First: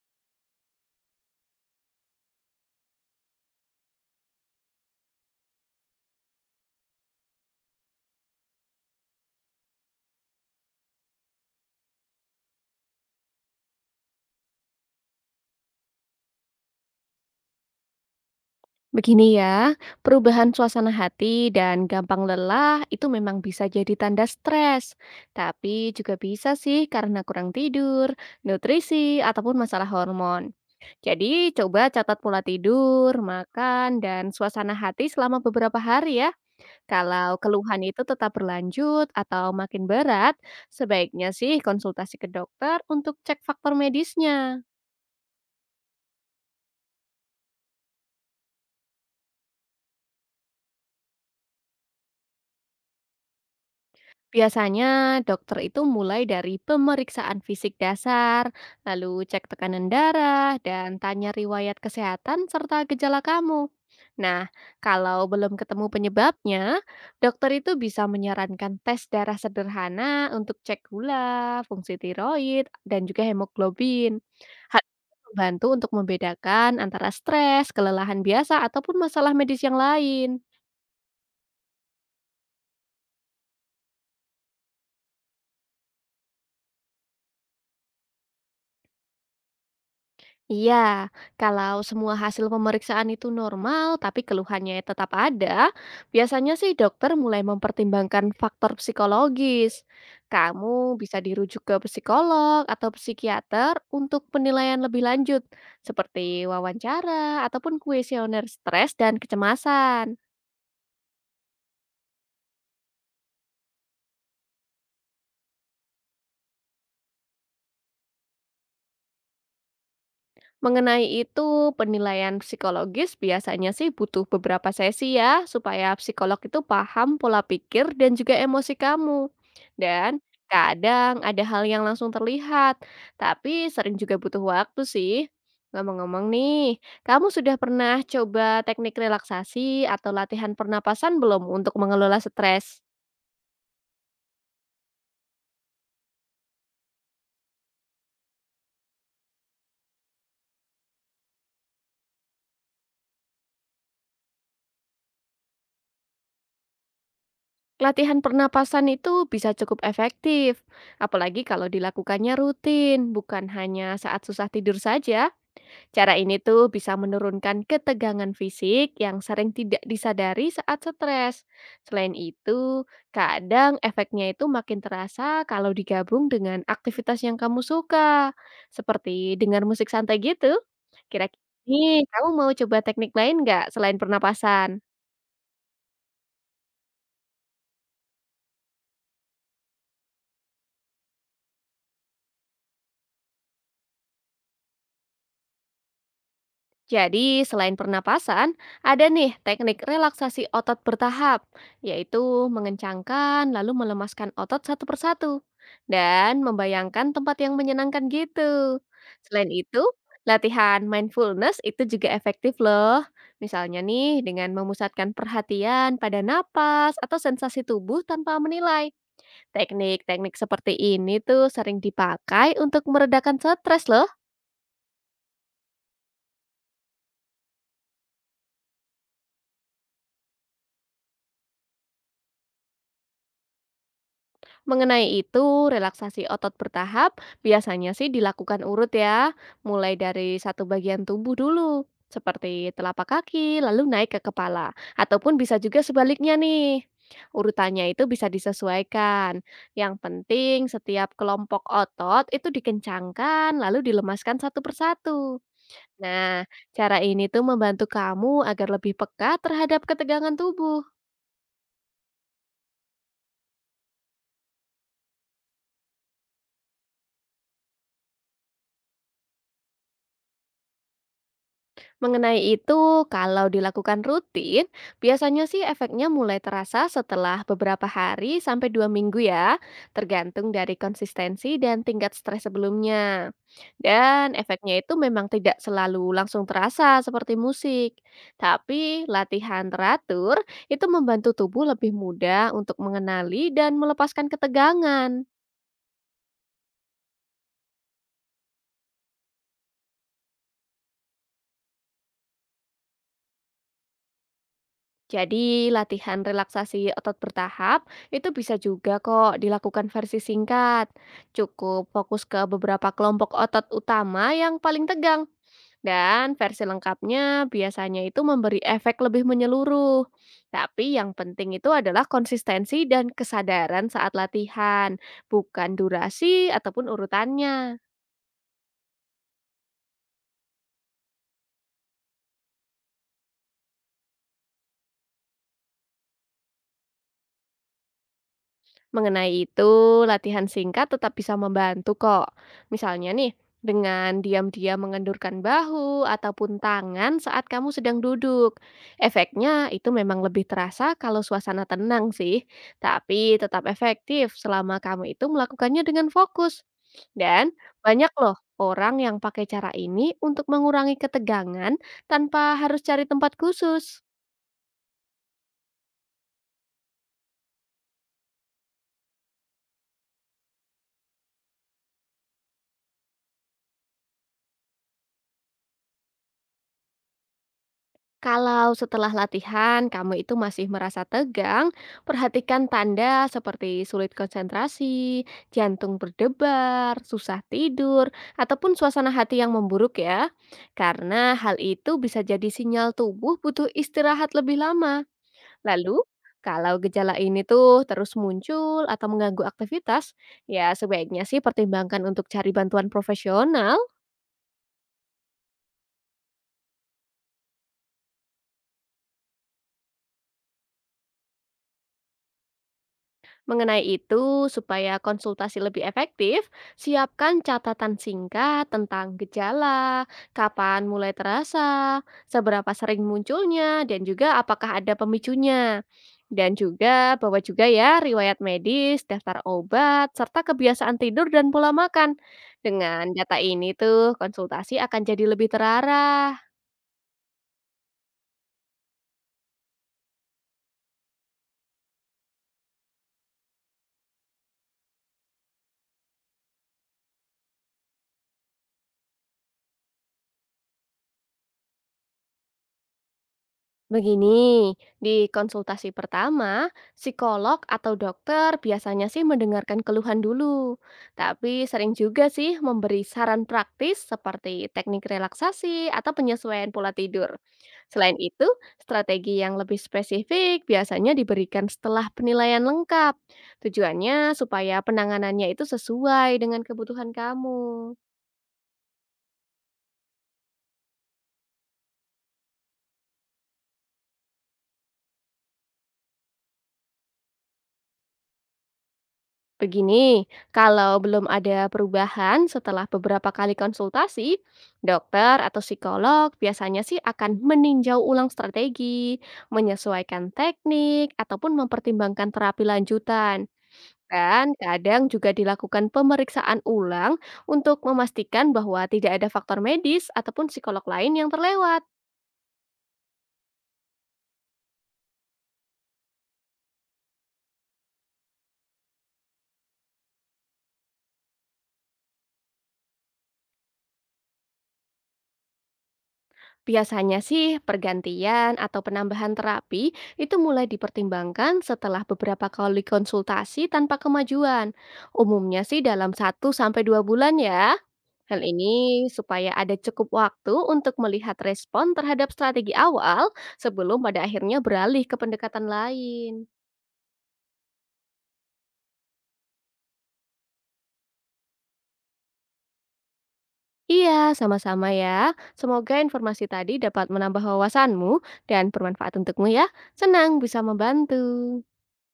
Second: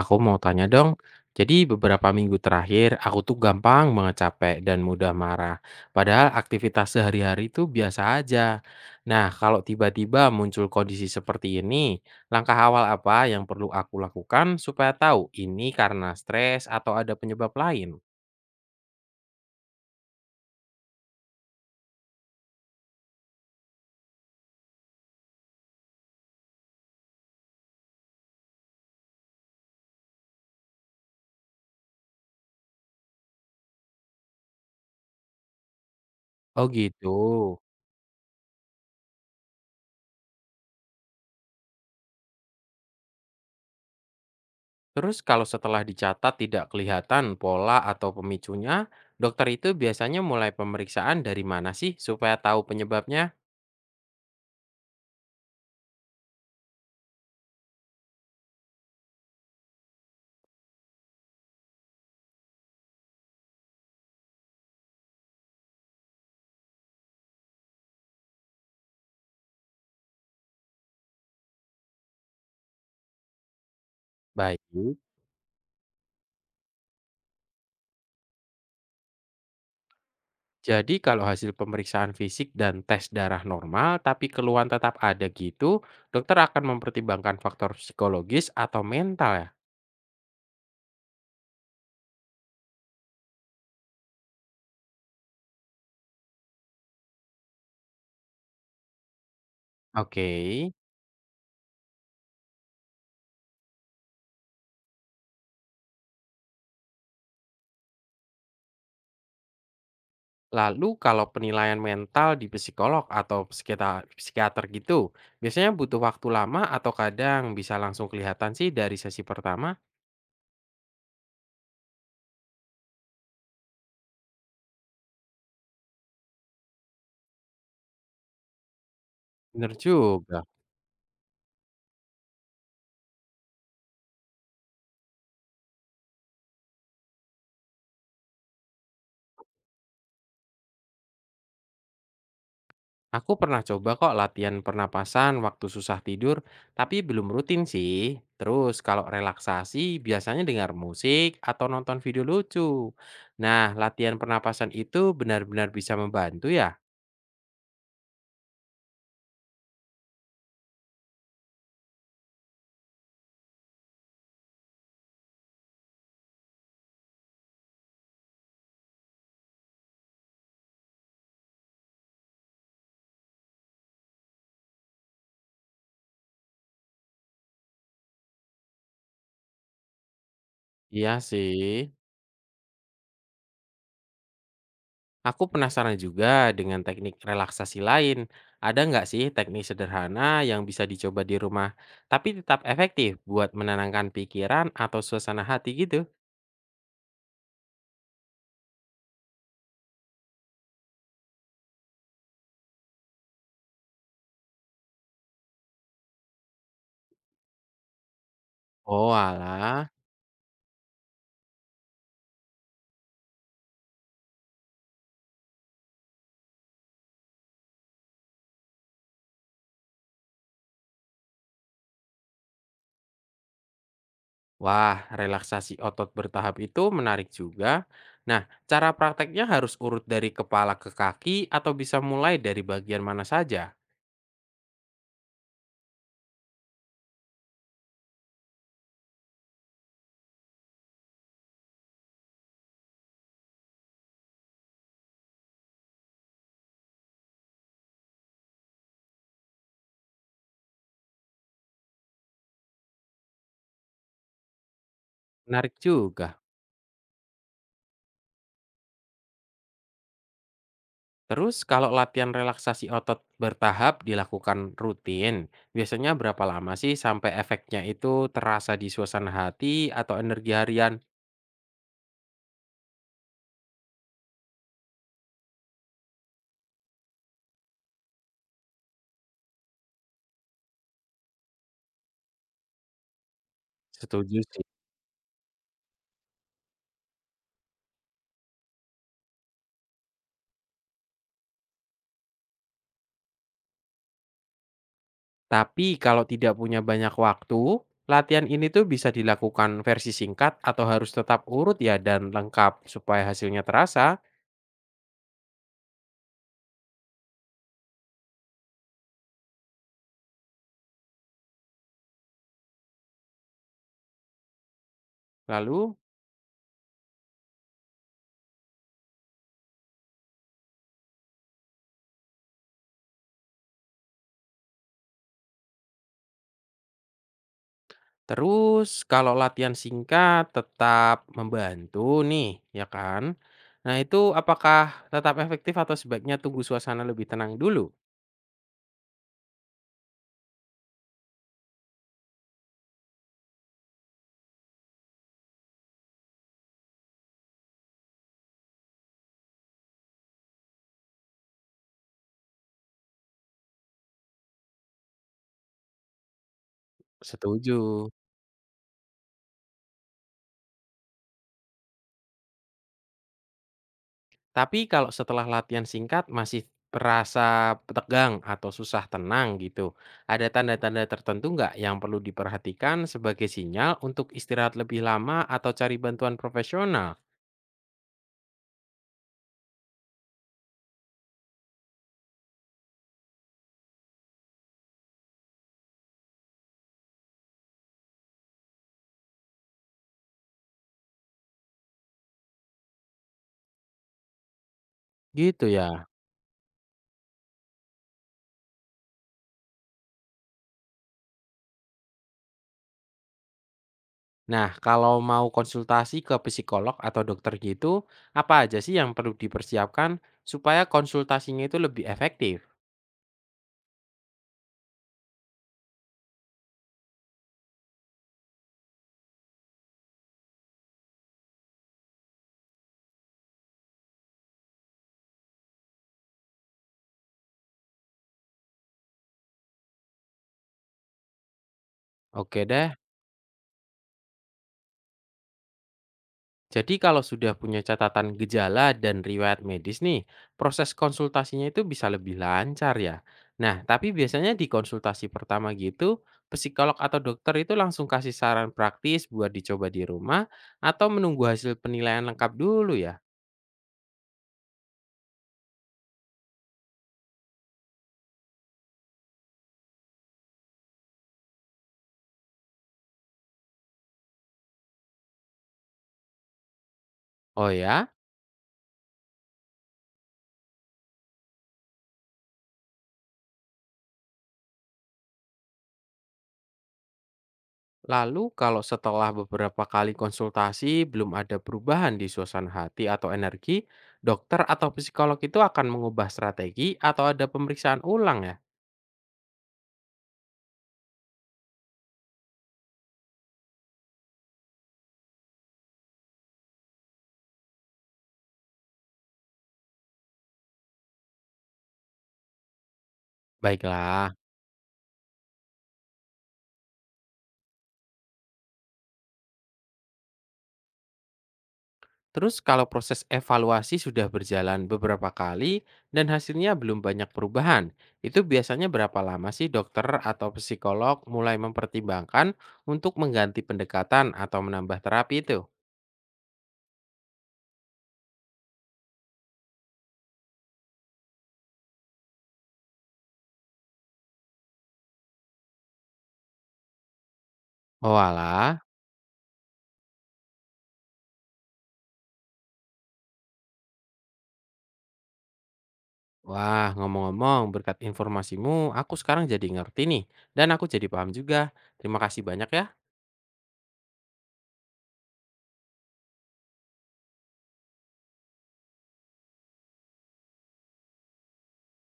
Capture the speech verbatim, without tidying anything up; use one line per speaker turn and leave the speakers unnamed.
Aku mau tanya dong, jadi beberapa minggu terakhir aku tuh gampang banget capek dan mudah marah. Padahal aktivitas sehari-hari itu biasa aja. Nah, kalau tiba-tiba muncul kondisi seperti ini, langkah awal apa yang perlu aku lakukan supaya tahu ini karena stres atau ada penyebab lain?
Begini ya, perubahan suasana hati dan gampang lelah itu memang bisa jadi tanda stres. Tapi juga bisa sih karena kurang tidur, nutrisi, ataupun masalah hormon. Jadi coba catat pola tidur, makan, dan suasana hati selama beberapa hari ya.
Oh gitu.
Kalau keluhan itu tetap berlanjut atau makin berat, sebaiknya sih konsultasi ke dokter untuk cek faktor medisnya.
Terus kalau setelah dicatat tidak kelihatan pola atau pemicunya, dokter itu biasanya mulai pemeriksaan dari mana sih supaya tahu penyebabnya?
Biasanya dokter itu mulai dari pemeriksaan fisik dasar, lalu cek tekanan darah, dan tanya riwayat kesehatan serta gejala kamu. Nah, kalau belum ketemu penyebabnya, dokter itu bisa menyarankan tes darah sederhana untuk cek gula, fungsi tiroid, dan juga hemoglobin.
Baik.
Hal ini membantu untuk membedakan antara stres, kelelahan biasa, ataupun masalah medis yang lain.
Jadi kalau hasil pemeriksaan fisik dan tes darah normal tapi keluhan tetap ada gitu, dokter akan mempertimbangkan faktor psikologis atau mental ya?
Iya, kalau semua hasil pemeriksaan itu normal, tapi keluhannya tetap ada, biasanya sih dokter mulai mempertimbangkan faktor psikologis.
Oke.
Kamu bisa dirujuk ke psikolog atau psikiater untuk penilaian lebih lanjut, seperti wawancara ataupun kuesioner stres dan kecemasan.
Lalu kalau penilaian mental di psikolog atau psikiater, psikiater gitu, biasanya butuh waktu lama atau kadang bisa langsung kelihatan sih dari sesi pertama?
Mengenai itu, penilaian psikologis biasanya sih butuh beberapa sesi ya, supaya psikolog itu paham pola pikir dan juga emosi kamu.
Bener
Dan
juga.
kadang ada hal yang langsung terlihat, tapi sering juga butuh waktu sih. Ngomong-ngomong nih, kamu sudah pernah coba teknik relaksasi atau latihan pernapasan belum untuk mengelola stres?
Aku pernah coba kok latihan pernapasan waktu susah tidur, tapi belum rutin sih. Terus kalau relaksasi biasanya dengar musik atau nonton video lucu. Nah, latihan pernapasan itu benar-benar bisa membantu ya?
Latihan pernapasan itu bisa cukup efektif, apalagi kalau dilakukannya rutin, bukan hanya saat susah tidur saja. Cara ini tuh bisa menurunkan ketegangan fisik yang sering tidak disadari saat stres. Selain itu, kadang efeknya itu makin terasa kalau digabung dengan aktivitas yang kamu suka, seperti dengar musik santai gitu.
Iya
Kira-kira
sih.
nih, kamu mau coba teknik lain nggak selain pernapasan?
Aku penasaran juga dengan teknik relaksasi lain. Ada nggak sih teknik sederhana yang bisa dicoba di rumah, tapi tetap efektif buat menenangkan pikiran atau suasana hati gitu?
Jadi, selain pernapasan, ada nih teknik relaksasi otot bertahap, yaitu mengencangkan lalu melemaskan otot satu persatu dan membayangkan tempat yang menyenangkan gitu.
Oh
Selain itu,
alah.
latihan mindfulness itu juga efektif loh. Misalnya nih dengan memusatkan perhatian pada napas atau sensasi tubuh tanpa menilai. Teknik-teknik seperti ini tuh sering dipakai untuk meredakan stres loh.
Wah, relaksasi otot bertahap itu menarik juga. Nah, cara prakteknya harus urut dari kepala ke kaki atau bisa mulai dari bagian mana saja?
Mengenai itu, relaksasi otot bertahap biasanya sih dilakukan urut ya, mulai dari satu bagian tubuh dulu, seperti telapak kaki, lalu naik ke kepala, ataupun bisa juga sebaliknya nih. Urutannya itu bisa disesuaikan. Yang penting setiap kelompok otot itu dikencangkan, lalu dilemaskan satu persatu.
Menarik juga.
Nah, cara ini tuh membantu kamu agar lebih peka terhadap ketegangan tubuh.
Terus, kalau latihan relaksasi otot bertahap dilakukan rutin, biasanya berapa lama sih sampai efeknya itu terasa di suasana hati atau energi harian?
Mengenai itu, kalau dilakukan rutin, biasanya sih efeknya mulai terasa setelah beberapa hari sampai dua minggu ya, tergantung dari konsistensi dan tingkat stres sebelumnya. Dan
Setuju.
efeknya itu memang tidak selalu langsung terasa seperti musik, tapi latihan teratur itu membantu tubuh lebih mudah untuk mengenali dan melepaskan ketegangan.
Tapi kalau tidak punya banyak waktu, latihan ini tuh bisa dilakukan versi singkat atau harus tetap urut ya dan lengkap supaya hasilnya terasa.
Jadi latihan relaksasi otot bertahap itu bisa juga kok dilakukan versi singkat. Cukup fokus ke beberapa kelompok otot utama yang paling tegang.
Lalu
Dan versi lengkapnya biasanya itu memberi efek lebih menyeluruh. Tapi yang penting itu adalah konsistensi dan kesadaran saat latihan, bukan durasi ataupun urutannya.
terus kalau latihan singkat tetap membantu nih, ya kan? Nah, itu apakah tetap efektif atau sebaiknya tunggu suasana lebih tenang dulu?
Mengenai itu, latihan singkat tetap bisa membantu kok. Misalnya nih, dengan diam-diam mengendurkan bahu ataupun tangan saat kamu sedang duduk. Efeknya itu memang lebih terasa kalau suasana tenang sih, tapi tetap efektif selama kamu itu melakukannya dengan fokus. Dan
Setuju.
banyak loh orang yang pakai cara ini untuk mengurangi ketegangan tanpa harus cari tempat khusus.
Tapi kalau setelah latihan singkat masih terasa tegang atau susah tenang gitu, ada tanda-tanda tertentu nggak yang perlu diperhatikan sebagai sinyal untuk istirahat lebih lama atau cari bantuan profesional?
Kalau setelah latihan kamu itu masih merasa tegang, perhatikan tanda seperti sulit konsentrasi, jantung berdebar, susah tidur, ataupun suasana hati yang memburuk ya. Karena hal itu bisa jadi sinyal tubuh butuh istirahat lebih lama.
Gitu
Lalu,
ya.
kalau gejala ini tuh terus muncul atau mengganggu aktivitas, ya sebaiknya sih pertimbangkan untuk cari bantuan profesional.
Nah, kalau mau konsultasi ke psikolog atau dokter gitu, apa aja sih yang perlu dipersiapkan supaya konsultasinya itu lebih efektif?
Mengenai itu, supaya konsultasi lebih efektif, siapkan catatan singkat tentang gejala, kapan mulai terasa, seberapa sering munculnya, dan juga apakah ada pemicunya. Dan juga bawa juga ya riwayat medis, daftar obat, serta kebiasaan tidur dan pola makan.
Oke deh.
Dengan data ini tuh konsultasi akan jadi lebih terarah.
Jadi kalau sudah punya catatan gejala dan riwayat medis nih, proses konsultasinya itu bisa lebih lancar ya. Nah, tapi biasanya di konsultasi pertama gitu, psikolog atau dokter itu langsung kasih saran praktis buat dicoba di rumah atau menunggu hasil penilaian lengkap dulu ya.
Begini, di konsultasi pertama, psikolog atau dokter biasanya sih mendengarkan keluhan dulu, tapi sering juga sih memberi saran praktis seperti teknik relaksasi atau penyesuaian pola tidur.
Oh ya,
Selain itu, strategi yang lebih spesifik biasanya diberikan setelah penilaian lengkap. Tujuannya supaya penanganannya itu sesuai dengan kebutuhan kamu.
lalu kalau setelah beberapa kali konsultasi belum ada perubahan di suasana hati atau energi, dokter atau psikolog itu akan mengubah strategi atau ada pemeriksaan ulang ya.
Begini, kalau belum ada perubahan setelah beberapa kali konsultasi, dokter atau psikolog biasanya sih akan meninjau ulang strategi, menyesuaikan teknik, ataupun mempertimbangkan terapi lanjutan.
Baiklah.
Dan kadang juga dilakukan pemeriksaan ulang untuk memastikan bahwa tidak ada faktor medis ataupun psikolog lain yang terlewat.
Terus kalau proses evaluasi sudah berjalan beberapa kali dan hasilnya belum banyak perubahan, itu biasanya berapa lama sih dokter atau psikolog mulai mempertimbangkan untuk mengganti pendekatan atau menambah terapi itu?
Biasanya sih pergantian atau penambahan terapi itu mulai dipertimbangkan setelah beberapa kali konsultasi tanpa kemajuan. Umumnya sih dalam satu sampai dua bulan ya.
Oh
Hal
alah,
ini supaya ada cukup waktu untuk melihat respon terhadap strategi awal sebelum pada akhirnya beralih ke pendekatan lain.
wah ngomong-ngomong berkat informasimu aku sekarang jadi ngerti nih dan aku jadi paham juga. Terima kasih banyak ya.
Iya, sama-sama ya. Semoga informasi tadi dapat menambah wawasanmu dan bermanfaat untukmu ya. Senang bisa membantu.